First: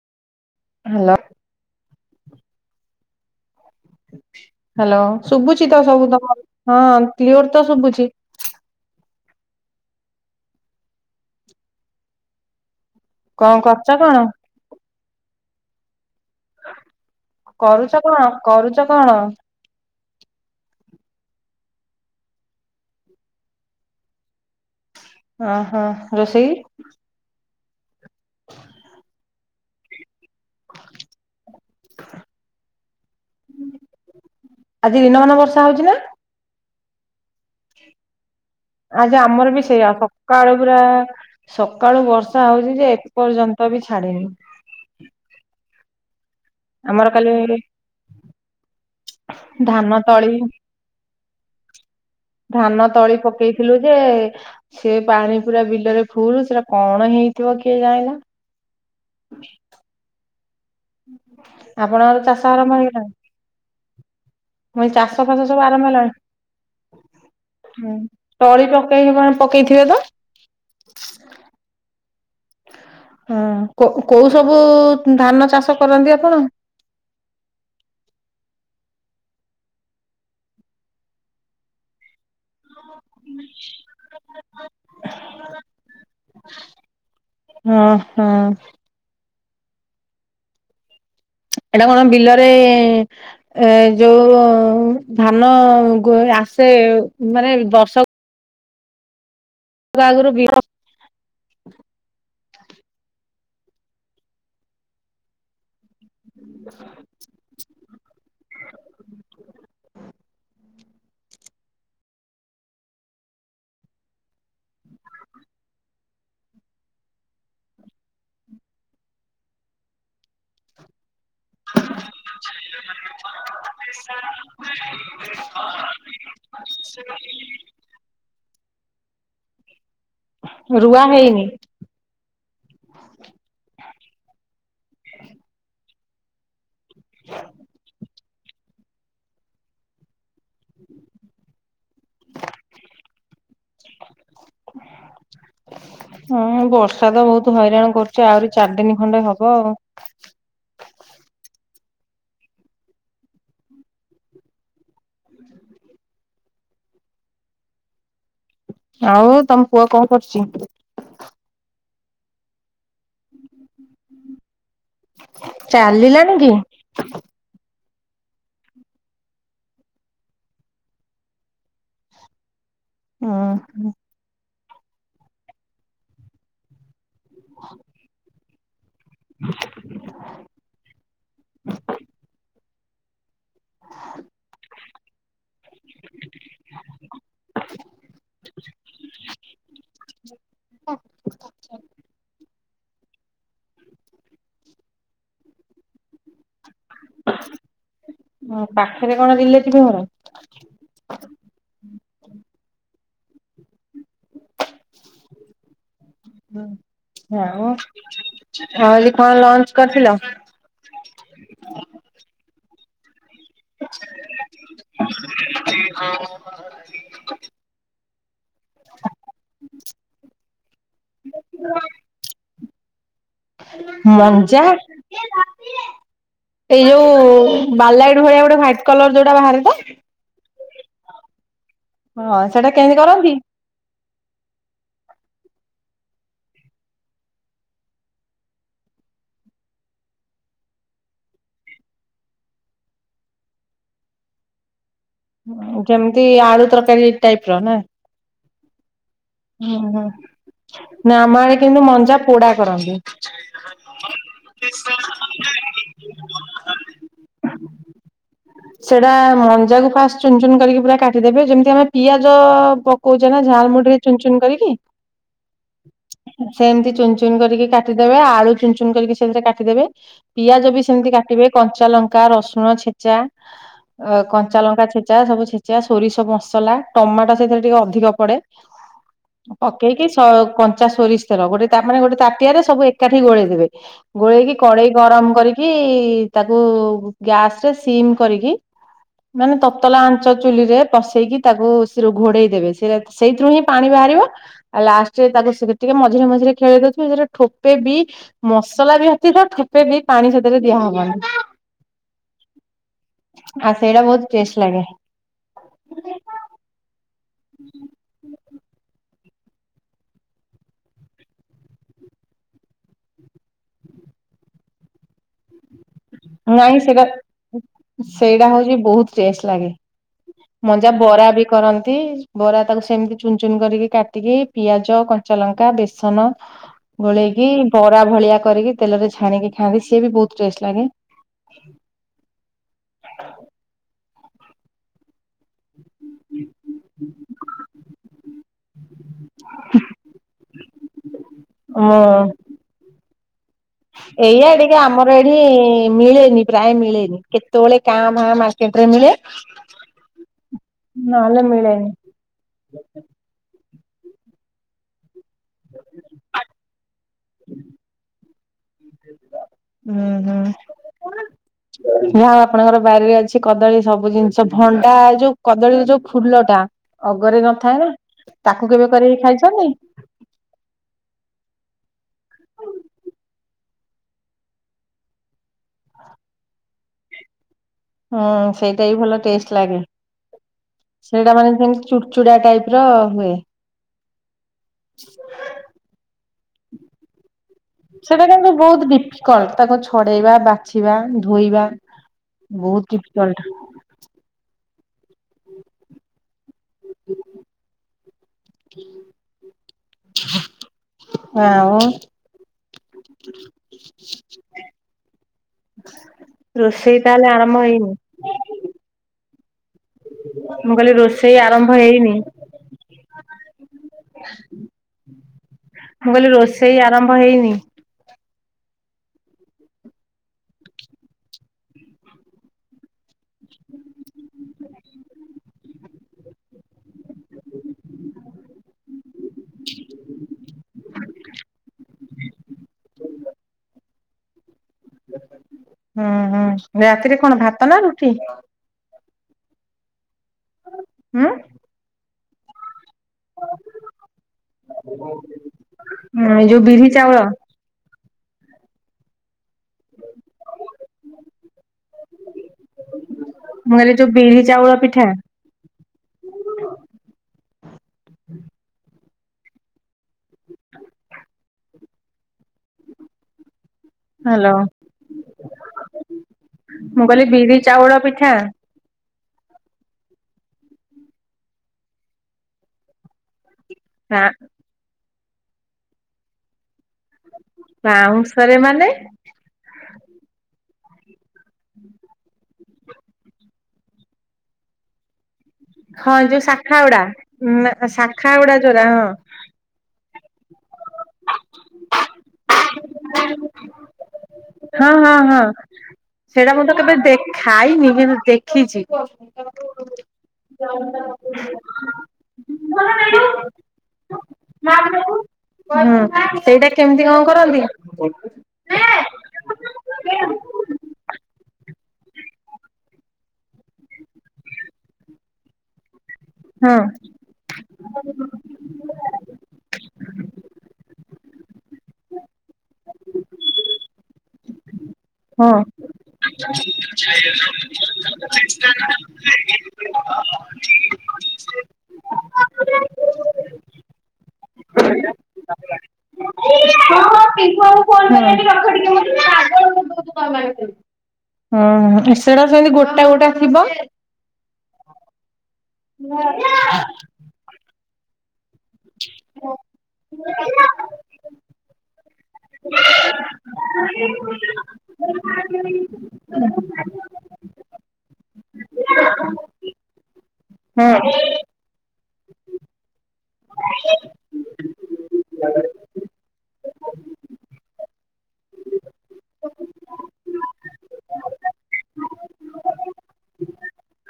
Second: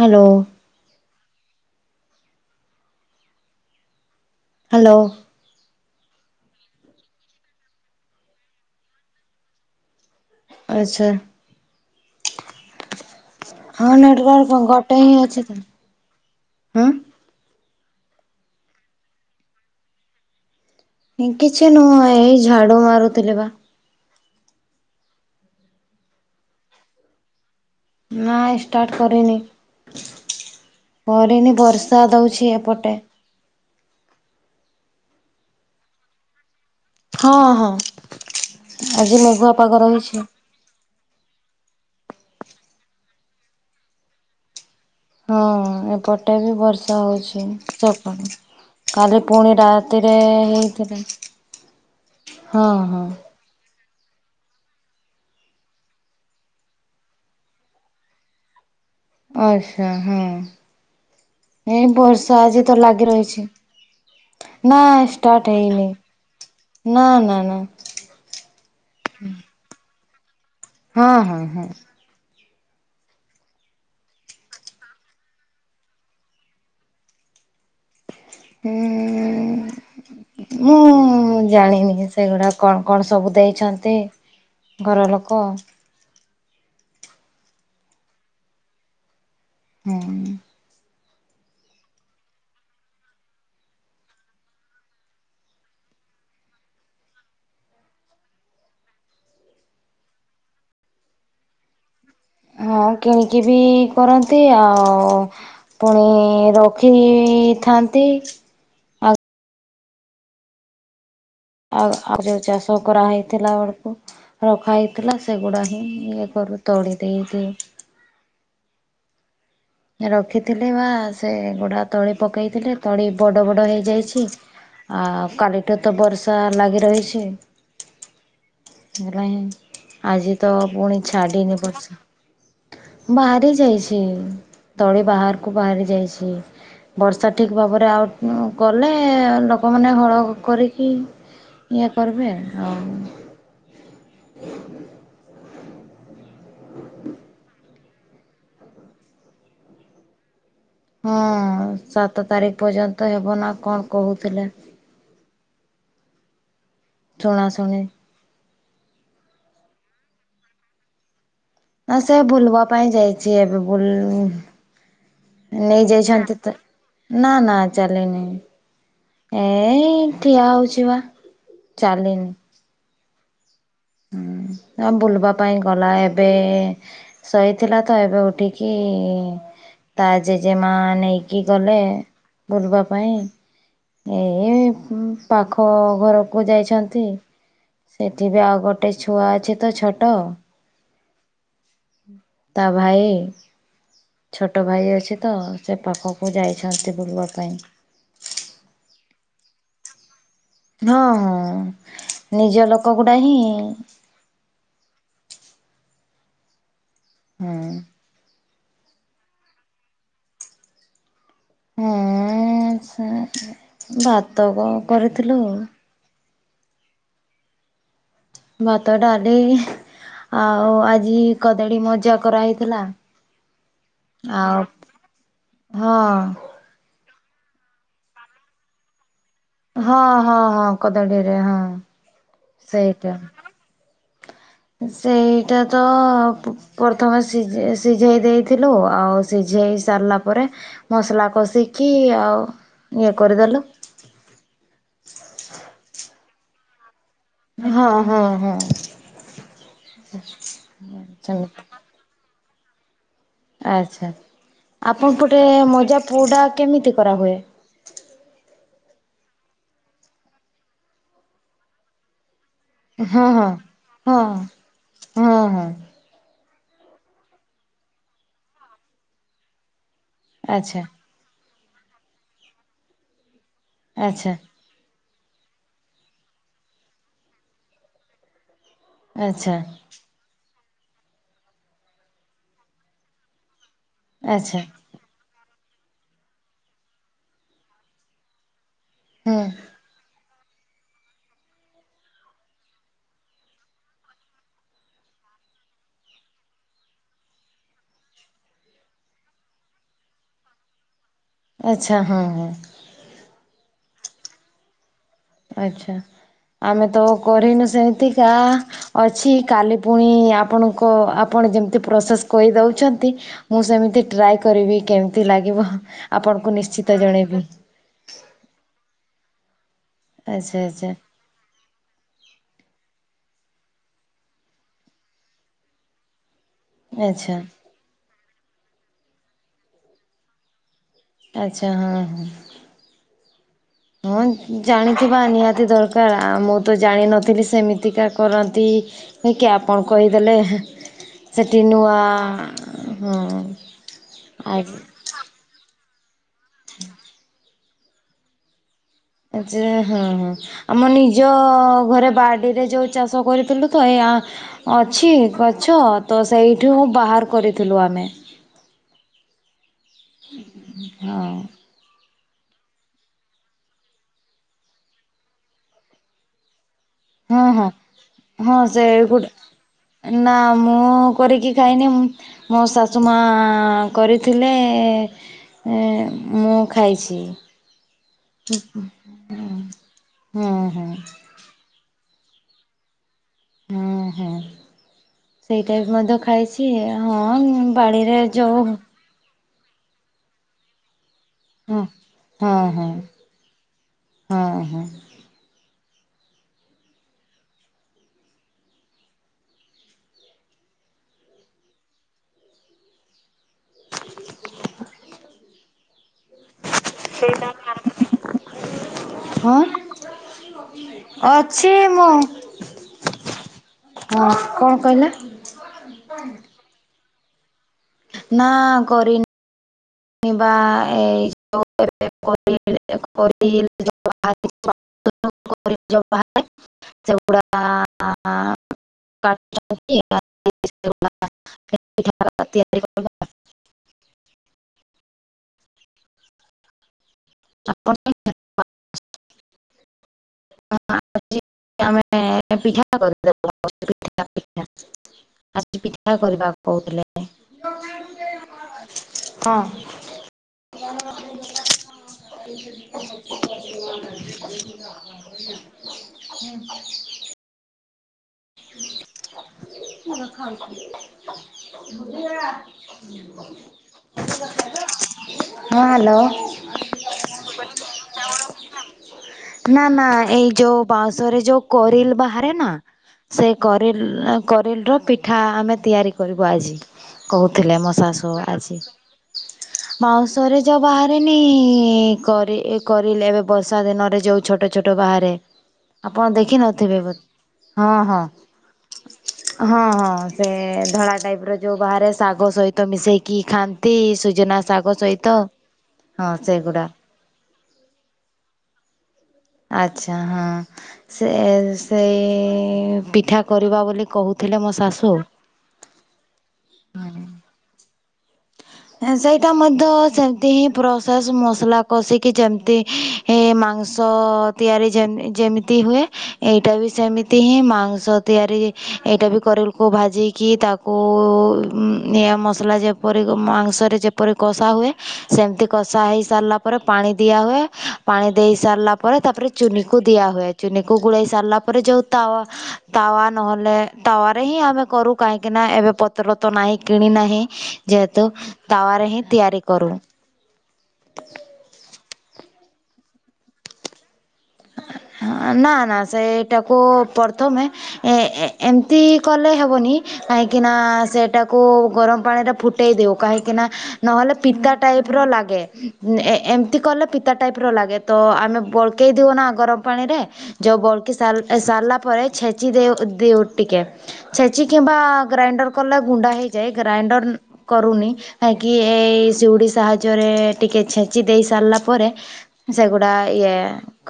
Hello. Hello. Hello ଶୁଭୁଛି ତ ସବୁ ତ ହଁ କ୍ଲିୟର ତ ଶୁଭୁଛି। ଆଚ୍ଛା। କଣ କରୁଛ ହଁ କଣ ନେଟ ରା କଣ ଗୋଟେ ହିଁ ଅଛି ତ ଆଁ କରୁଛ କଣ କରୁଛ କଣ? କିଛି ନୁହଁ ଏଇ ଝାଡୁ ମାରୁଥିଲି ବା ଓ ହୋ ରୋଷେଇ? ନା ଷ୍ଟାର୍ଟ କରିନି। କରିନି ବର୍ଷା ଦଉଛି ଏପଟେ ଆଜି ଦିନମାନ ବର୍ଷା ହଉଛି ନା? ହଁ ହଁ। ଆଜି ଆମର ମେଘୁଆ ବି ପାଗ ସେଇଆ ରହିଛି ସକାଳୁ ପୁରା ସକାଳୁ ବର୍ଷା ହଉଛି ଯେ ଏ ପର୍ଯ୍ୟନ୍ତ ବି ଛାଡିନି। ହଁ ଏପଟେ ବି ବର୍ଷା ଆମର କାଲି ହଉଛି ସକାଳୁ। କାଲି ପୁଣି ଧାନ ରାତିରେ ତଳି ହେଇଥିଲା। ହଁ ଧାନ ହଁ ତଳି ପକେଇଥିଲେ ଯେ ସେ ପାଣି ପୁରା ବିଲରେ ଫୁଲ। ସେଟା କଣ ହେଇଥିବ କିଏ ଜାଣିଲା। ଆଛା ହଁ। ଏଇ ଆପଣଙ୍କର ବର୍ଷା ଚାଷ ଆଜି ତ ଆରମ୍ଭ ଲାଗି ହେଇଗଲାଣି? ରହିଛି ନା ମୁଁ କହିଲି ଚାଷ ଷ୍ଟାର୍ଟ ଫାସ ସବୁ ହେଇନି ଆରମ୍ଭ ହେଲାଣି? ନା ନା ନା ଉଁ ତଳି ପକେଇନି କଣ ପକେଇଥିବେ ତ? ହଁ ହଁ ହଁ। ହଁ କୋଉ କୋଉ ସବୁ ଧାନ ଚାଷ କରନ୍ତି ଆପଣ? ଉ ମୁଁ ଜାଣିନି ସେଗୁଡା କଣ କଣ ସବୁ ଦେଇଛନ୍ତି ଘର ଲୋକ? ଓ ହୋ ହୁଁ ଉଁ। ଏଇଟା କଣ ବିଲରେ ଏ ଯୋଉ ଧାନ ଗୋ ସେ ଆସେ ମାନେ ଦଶ ଯାଗରୁ ବି [unintelligible] ହଁ କିଣିକି ବି କରନ୍ତି ଆଉ ପୁଣି ରଖିବିଥାନ୍ତି ଆଉ ଆଉ ଯୋଉ ଚାଷ କରାହେଇଥିଲା ବେଳକୁ ରଖା ହେଇଥିଲା ସେଗୁଡା ହିଁ ଇଏ ତଡ଼ି ଦେଇ ଦେଇ ହ ରଖିଥିଲେ ବା ସେ ଗୁଡା ତଳି ପକେଇଥିଲେ ତଳି ବଡ ବଡ ହେଇଯାଇଛି। ଆ କାଲିଠୁ ତ ବର୍ଷା ଲାଗି ରହିଛି ହେରା ହିଁ ଆଜି ତ ପୁଣି ରୁଆ ହେଇନି। ଛାଡିିନି ବର୍ଷା ବାହାରି ଯାଇଛି ତଳି ବାହାରକୁ ବାହାରି ଯାଇଛି। ବର୍ଷା ଠିକ ଭାବରେ ଆଉ କଲେ ଲୋକମାନେ ହଳ କରିକି ଇଏ କରିବେ ଆଉ ହ [unintelligible] ହଁ ବର୍ଷା ତ ବହୁତ ହଇରାଣ କରୁଛି ଆହୁରି ଚାରି ଦିନ ଖଣ୍ଡେ ହବ ଆଉ ହଁ ସାତ ତାରିଖ ପର୍ଯ୍ୟନ୍ତ ହେବ ନା କଣ କହୁଥିଲେ? ଶୁଣା ଶୁଣି ଆଉ ତମ ପୁଅ କଣ କରୁଛି? ନା ସେ ବୁଲବା ପାଇଁ ଯାଇଛି ଏବେ ବୁଲ ନେଇ ଚାଲିଲାଣି ଯାଇଛନ୍ତି କି? ତ ନା ନା ଚାଲିନି ଏଇ ଠିଆ ହଉଛି ବା ଚାଲିନି। ହୁଁ। ହୁଁ ଆଉ ବୁଲିବା ପାଇଁ ଗଲା ଏବେ ସୋଇଥିଲା ତ ଏବେ ଉଠିକି କି ତା ଜେଜେମା ନେଇକି ଗଲେ ବୁଲବା ପାଇଁ ଏ ପାଖ ଘରକୁ ଯାଇଛନ୍ତି। ସେଠିବି ଆଉ ଗୋଟେ ଛୁଆ ଅଛି ତ ଛୋଟ। ତା ଭାଇ ଛୋଟ ଭାଇ ଅଛି ତ ସେ ପାଖକୁ ଯାଇ ଛନ୍ତି ବୁଲବା ପାଇଁ। ପାଖରେ କଣ ରିଲେଥିବ ଘର। ହଁ ହଁ ନିଜ ଲୋକ ଗୁଡା ହିଁ। ହୁଁ ହଁ। ନାମ। [inaudible] କଣ ଲଞ୍ଚ କରିଥିଲ ଉଁ ହୁଁ ଭାତ କଣ କରିଥିଲୁ। ଭାତ ଡାଲି ଆଉ ଆଜି କଦଳୀ ମଜା କରାହେଇଥିଲା। ମଞ୍ଜା ଏଇ ଆଉ ଯୋଉ ହଁ ବାରଲାଇଟ ଭଳିଆ ଗୋଟେ ହ୍ୱାଇଟ କଲର ଯୋ ହଁ ହଁ ହଁ କଦଳୀରେ ହଁ। ହଁ ସେଟା କେନ୍ତି ସେଇଟା। କରନ୍ତି? ସେଇଟା ତ ପରଥମେ ସି ସିଝେଇ ଦେଇଥିଲୁ ଆଉ ସିଝ ଝେଇ ସାରିଲା ପରେ ମସଲା କଷିକି ଆଉ ଇଏ କରିଦେଲୁ। ଉଁ କେମିତି ଆଳୁ ତରକାରୀ। ହଁ ହଁ ହଁ। ଉଁ ହୁଁ ନା ଆମ ଆଡ଼େ ସେମିତି କିନ୍ତୁ ମଞ୍ଜା ପୋଡ଼ା କରନ୍ତି। ଆଚ୍ଛା। ଆପଣ ପଟେ ମଜା ପୋଡ଼ା କେମିତି କରାହୁଏ? ସେଟା ମଞ୍ଜାକୁ ଫାଷ୍ଟ୍ ଚୁନ୍ ଚୁନ୍ କରିକି ପୁରା କାଟିଦେବେ ଯେମିତି ଆମେ ପିଆଜ ତ ପକଉଚ ନା ଝାଲ୍ ମୁୁଡି଼ରେ। ହା ହଁ ହଁ। ସେଏନ୍ତି ଚୁନ୍ ଚୁନ୍ କରିକି କାଟିଦେବେ ଆଳୁ ଚୁନ୍ ଚୁନ୍ କରିକି ସେ ଅନୁସାରେ କାଟିଦେବେ ପିଆଜ ବି ଆଚ୍ଛା ସେମିତି କାଟିବେ କଞ୍ଚା ଲଙ୍କା ରସୁଣ ଛେଚା ଅ ଆଚ୍ଛା। କଞ୍ଚା ଲଙ୍କା ଛେ ଚା ସବୁ ଛେଚା ସୋରିସ ବସଲା ଟମାଟ ସେଥିରେ ଟିକେ ଅଧିକ ପଡ଼େ। ଆଚ୍ଛା ପକେଇକି ସ କନ୍ ଚା ସୋରିଷ୍ ତେଲ ଗୋଟେ ତା ମାନେ ଗୋଟେ ତାଟିଆରେ ସବୁ ଏକାଠି ଗୋଳେଇ ଦେବେ ଗୋଳେଇକି ଆଚ୍ଛା କଡ଼େଇ ଗରମ୍ କରି କି ତାକୁ ଗ୍ୟାସ୍ ରେ ସିମ୍ କରିକି ହୁଁ ମାନେ ତତଲା ଆ ଚ ଚୁଲିରେ ପସେଇକି ତାକୁ ସିରୁ ଘୋଡ଼େଇ ଦେବେ ସେ ସେଇଥିରୁ ହିଁ ପାଣି ବାହାରିବ ଆଉ ଲାଷ୍ଟ୍ ରେ ତାକୁ ସୁଗେର୍ ଟିକେ ମଝିରେ ମଝିରେ ଖେଳେଇ ଦଉଥିବେ ଯଉଥିରେ ଠୋପେ ବି ମସ୍ ସଲା ବ୍ୟତିତ ଠପେ ବି ପାଣି ସେଥିରେ ଦିଆ ହବନି। ଆଚ୍ଛା ହଁ ହଁ। ଆ ସେଇଟା ବୋହୁତ୍ ଟେଷ୍ଟ୍ ଲାଗେ। ଆଚ୍ଛା ଆମେ ତ କରେଇନୁ ସେଏତିକା ଅ ଛି କାଲି ପୁଣି ଆପଣଙ୍କ ଆପଣ ଯେମ୍ ତି ପ୍ରସେସ୍ କହିଦଉଛନ୍ତି ମୁଁ ସେମିତି ଡ୍ରାଏ କରିବି କେମ୍ ତି ଲାଗିବ। ଆପଣଙ୍କୁ ଉମ୍ ନାଇଁ ନିଶ୍ଚିତ ସେଗର୍ ଜଣେଇବି ସେଇଟା ହୋଉଛି ବୋହୁତ୍ ଚେସ୍ ଲାଗେ ଆଚ୍ଛା ଆଚ୍ଛା ମଞ୍ଜା ବରା ବି କରନ୍ତି। ବରା ତାକୁ ସେମ୍ ତି ଚୁନ୍ ଚୁନ୍ କରିକି କାଟିକି ପିଆଜ କଞ୍ଚା ଲଙ୍କା ବେସନ ଆଚ୍ଛା। ଗୋଳେଇକି ବରା ଭଳିଆ କରିକି ତେଲରେ ଛାଣିକି ଖାଆନ୍ତି ସିଏ ବି ବୋହୁତ୍ ବହୁତ୍ ଟେଷ୍ଟ୍ ଲାଗେ। ଆଚ୍ଛା ହଁ ହଁ। ହଁ ଜାଣିଥିବା ନିହାତି ଦରକାର୍ ଆ ମୁଁ ତ ଜାଣିନଥିଲି ସେମିତିକା କରନ୍ତି ହେକି ଆପଣ କହିଦେଲେ ସେଠି ନୂଆ ମୁଁ ହଁ। ଏଇଆ ଆ ଟିକେ ଆମର ଏଠି ମିଳେନି ପ୍ରାଏ ମିଳେନି କେ ତୋଳେ କାଁ ଭାଁ ମା [unintelligible] ଆଚେରେ ହଁ ହଁ ଆମ ନିଜ ନହେଲେ ମିଳେନି ଘରେ ବାଡିରେ ଯୋଉ ଚାଷ କରିଥିଲୁ ତ ଏଆ ଅଛି ଗଛ ତ ସେଇଠୁ ବାହାର୍ କରିଥିଲୁ ଆମେ। ଉଁ। ହଁ। ଯାହା ଆପଣଙ୍କର ବାରିରେ ଅଛି କଦଳୀ ସବୁ ଜିନ୍ ଷ ଭଣ୍ଡା ଏଇ ଯୋଉ କଦଳୀର ଯୋଉ ଫୁଲଟା ହଁ ହଁ ହଁ ସେ କରିକି ଗୋଟେ ଖାଇଛନ୍ତି ଏ ନା ମୁଁ କରିକି ଖାଇନି ମୁଁ ମୋ ଶାଶୁ ମା କରିଥିଲେ ଏ ମୁଁ ଖାଇଛି। ହୁଁ ସେଇଟା ବି ଭଲ ଟେଷ୍ଟ୍ ଲାଗେ। ହଁ ହଁ ସେଡ଼ା ମାନେ [unintelligible] ଚୁଡ଼୍ ଚୁଡ଼ା ଟାଇପ୍ ର ହୁଏ। ହୁଁ ହୁଁ ସେଇଟା ବି ମଧ୍ୟ ଖାଇଛି ହଁ ବାଡିରେ ସେଡ଼ା କିନ୍ତୁ ଯୋଉ ବୋହୁତ୍ ଡିଫିକଲ୍ଟ୍ ତାକୁ ଛଡ଼େଇବା ବାଛିବା ଧୋଇବା ହଁ ହଁ ବୋହୁତ୍ ହଁ ଡିଫିକଲ୍ଟ୍। ହଁ ହଁ ହ ହ ହାଁ ଓ। ହ ରୋଷେଇ ତାଆଲେ ଆରମ୍ଭ ହେଇନି? ହଁ ମୁଁ କହିଲି ରୋଷେଇ ଆରମ୍ଭ ଅଛି ମୁଁ। ହେଇନି ହଁ କଣ କହିଲ? ରମ୍ଭ ହେଇନି? ନା କରିନି। ନି ବା ଏ ତୋ ଏବେ। [unintelligible] [unintelligible] [unintelligible] ତିଆରି କଲା। ହୁଁ ହୁଁ ରାତିରେ କଣ ଭାତ ନା ରୁଟି। ହୁଁ। ମାନେ ପିଠା ବା କରି ଦବ ପିଠା ପିଠା। ଆଜି ପିଠା ଏଇ ଯୋଉ କରିବାକୁ ବିରି ଚାଉଳ କହୁଥିଲେ। ହଁ ହଁ ମୁଁ କହିଲି ଯୋଉ ବିରି ଚାଉଳ ପିଠା ହୁଁ କ ଖା କି ଭ ହା ଲୋ। ହ୍ୟାଲୋ। ମୁଁ କହିଲି ବିରି ଚାଉଳ ପିଠା। ନା ନା ଏଇ ଯୋଉ ବାଉଁଶରେ ଯୋଉ କରିଲ ବାହାରେ ନା ସେ। ବା କରିଲ କରିଲବର ପିଠା ଆମେ ତିଆରି କରିବୁ ଆଜି। କହୁଥିଲେ ମୋ ଶାଶୁ ବାଉଁଶରେ ଆଜି ମାନେ ବାଉଁସ ରେ ଯୋଉ ବାହାରେ। ନି କରି କରିଲେ ଏବେ ବର୍ଷା ଦିନରେ ଯୋଉ ଛୋଟ ଛୋଟ ବାହାରେ। ହଁ ଆପଣ ଯୋଉ ଶାଖା ଦେଖିିନଥିବେ ଗୁଡା ବୋ ନା ହଁ ହଁ। ଶାଖା ଗୁଡା ଯୋଉରା ହଁ ହଁ ହଁ ସେ ଧଳା। ଟାଇପ ର ଯୋଉ ବାହାରେ ଶାଗ ସହିତ ମିଶେଇକି ଖାଆନ୍ତି ସୁଜନା ଶାଗ ହଁ ହଁ ସହିତ। ହଁ ହଁ ସେଇଟା ମୁଁ ତ ସେଗୁଡା। କେବେ ଦେ ଖାଇନି କିନ୍ତୁ ଦେଖିଛି। ଆଚ୍ଛା ହାଁ ସେ ସେଇ ପିଠା କରିବା ବୋଲି କହୁଥିଲେ ମୋ ଶାସ ଦସୁ ହୁଁ ସେଇଟା କେମିତି କଁ କରନ୍ତି। ସେଇଟା ମଧ୍ୟ ସେମତି ହିଁ ପ୍ରସେସ ମସଲା କଷିକି ଯେମତି ହି ମା ମାଂସ ତିଆରି ଯେମ ଯେମିତି ହୁଏ। ହଁ ଏଇଟା ବି ସେମିତି ହିଁ ମାଂସ ତିଆରି ଏଇଟା ବି କରିଲକୁ ଭାଜିକି ତାକୁ। ନିଆଁ ମସଲା ଯେପରି କି ମାଂସରେ ଯେପରି କଷା ହୁଏ। ହଁ। ସେମିତି କଷା ହେଇ ସାରିଲା ପରେ ପାଣି ଦିଆ ହୁଏ ପାଣି ଦେଇ ସାରିଲା ପରେ ତାପରେ ଚୁନି କୁ। ଦିଆ ହୁଏ ଚୁନି କି ଗୋଳେଇ ସାରିଲା ପରେ ଜୋଉ ତାୱା ତାୱା ନହଲେ ତାୱ ରେ ହିଁ ଆମେ କ କରୁ କାହିଁକି ନା ଏବେ ପତ୍ର ତ ହୁଁ ନାହିଁ କିଣି ନାହିଁ ଯେ। ହେତୁ ତାୱା ରେ ହିଁ ତିଆରି କରୁ। ହୁଁ ସେଟା ସେମିତି ଗୋଟା ଗୋଟା ଥିବ। ହଁ ନା ନା ସେଇଟାକୁ ପ୍ରଥମେ ଏ ଏ ଏମିତି କଲେ ହେବନି। କାହିଁକିନା ସେଇଟାକୁ ଗରମ ପାଣିରେ ଫୁଟେଇ ଦେଉ କାହିଁକିନା ନହେଲେ ପିତା ଟାଇପ୍। ର ଲାଗେ ଏ ଏମତି କଲେ ପିତା ଟାଇପ ର ଲାଗେ ତ ଆମେ ବଳକେଇ। ଦଉ ନା ଗରମ ପାଣିରେ ଯୋଉ ବଳକି ହୁଁ ସାରି ସାରିଲା। ପରେ ଛେଚି ଦେଉ ଦେଉ ଟିକେ ଛେଚି କିମ୍ବା ଗ୍ରାଇଣ୍ଡର କଲେ ଗୁଣ୍ଡା ହେଇଯାଏ ଗ୍ରା ଇଣ୍ଡର କରୁନି କାହିଁକି ଏ ସିଉଡି ସାହାଯ୍ୟରେ ଟିକେ ଛେଚି ଦେଇ ସାରିଲା ପରେ। ସେଗୁଡା ଇଏ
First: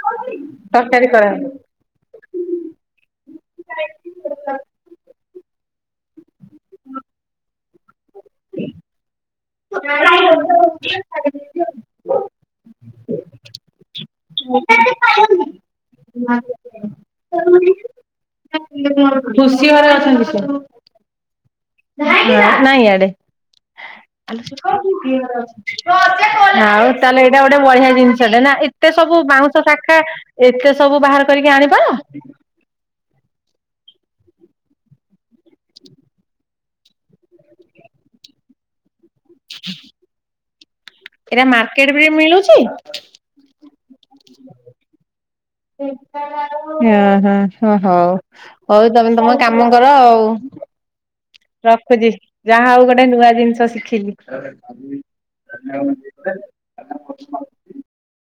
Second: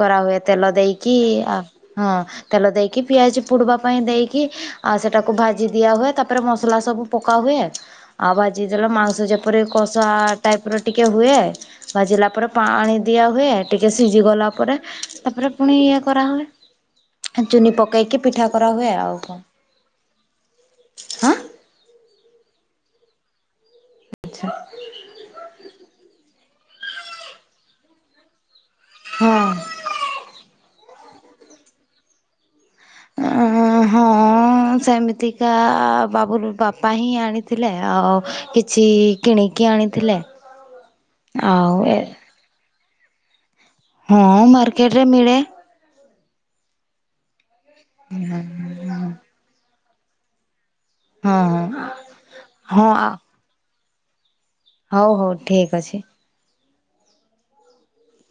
କରାହୁଏ ତେଲ ତରକାରୀ ଦେଇକି କରାହବ। ଆ ହଁ। ତେଲ ଦେଇକି ପିଆଜ ପୋଡିବା ପାଇଁ ଦେଇକି ଆଉ ସେଟାକୁ ଭାଜି ଦିଆ ହୁଏ ତାପରେ ମସଲା ସବୁ ପ କା ହୁଏ ଆଉ ଭାଜି ଦେଲେ ମାଂସ ଯେପରି କଶା ଟାଇପ ର ଟିକେ ହୁଏ ଭାଜିଲା। ତାପରେ ପାଣି ଦିଆ ହୁଏ ଟିକେ ସିଜି ଗଲା ପରେ। ତାପରେ ପୁଣି ଇଏ କରା ହୁଏ ଚୁନି ପକେଇକି ପିଠା କରାହୁଏ। ଆଉ କଣ ଖୁସି ଘରେ ଅଛନ୍ତି ସିଏ। ନାଇଁ ଇଆଡେ। ଆଉ ତାହେଲେ ଏଇଟା ଗୋଟେ ବଢିଆ ଜିନିଷଟେ ନା? ଏତେ ସବୁ ବାଉଁଶ ହଁ ଶାଖା ଏତେ ସବୁ ବାହାର କରି ଆଣିବ? ଅ ହଁ। ହଁ ସେମିତିକା ବାବୁଲ ବାପା ହିଁ ଆଣିଥିଲେ ଆଉ କିଛି କିଣିକି ଆଣିଥିଲେ ଏଇଟା ଆଉ ମାର୍କେଟ ବି ମିଳୁଛି। ହଁ ମାର୍କେଟ ରେ ମିଳେ। ହଁ ହଁ ହଁ ହଉ ହଉ ତମେ ତମେ କାମ କର ଆଉ। ହଁ ହଁ ରଖୁଛି ଯାହା ହଉ ହଁ ଆ ଗୋଟେ ନୂଆ ଜିନିଷ ଶିଖିଲି। ହଉ ହଉ ଠିକ ଅଛି। [inaudible]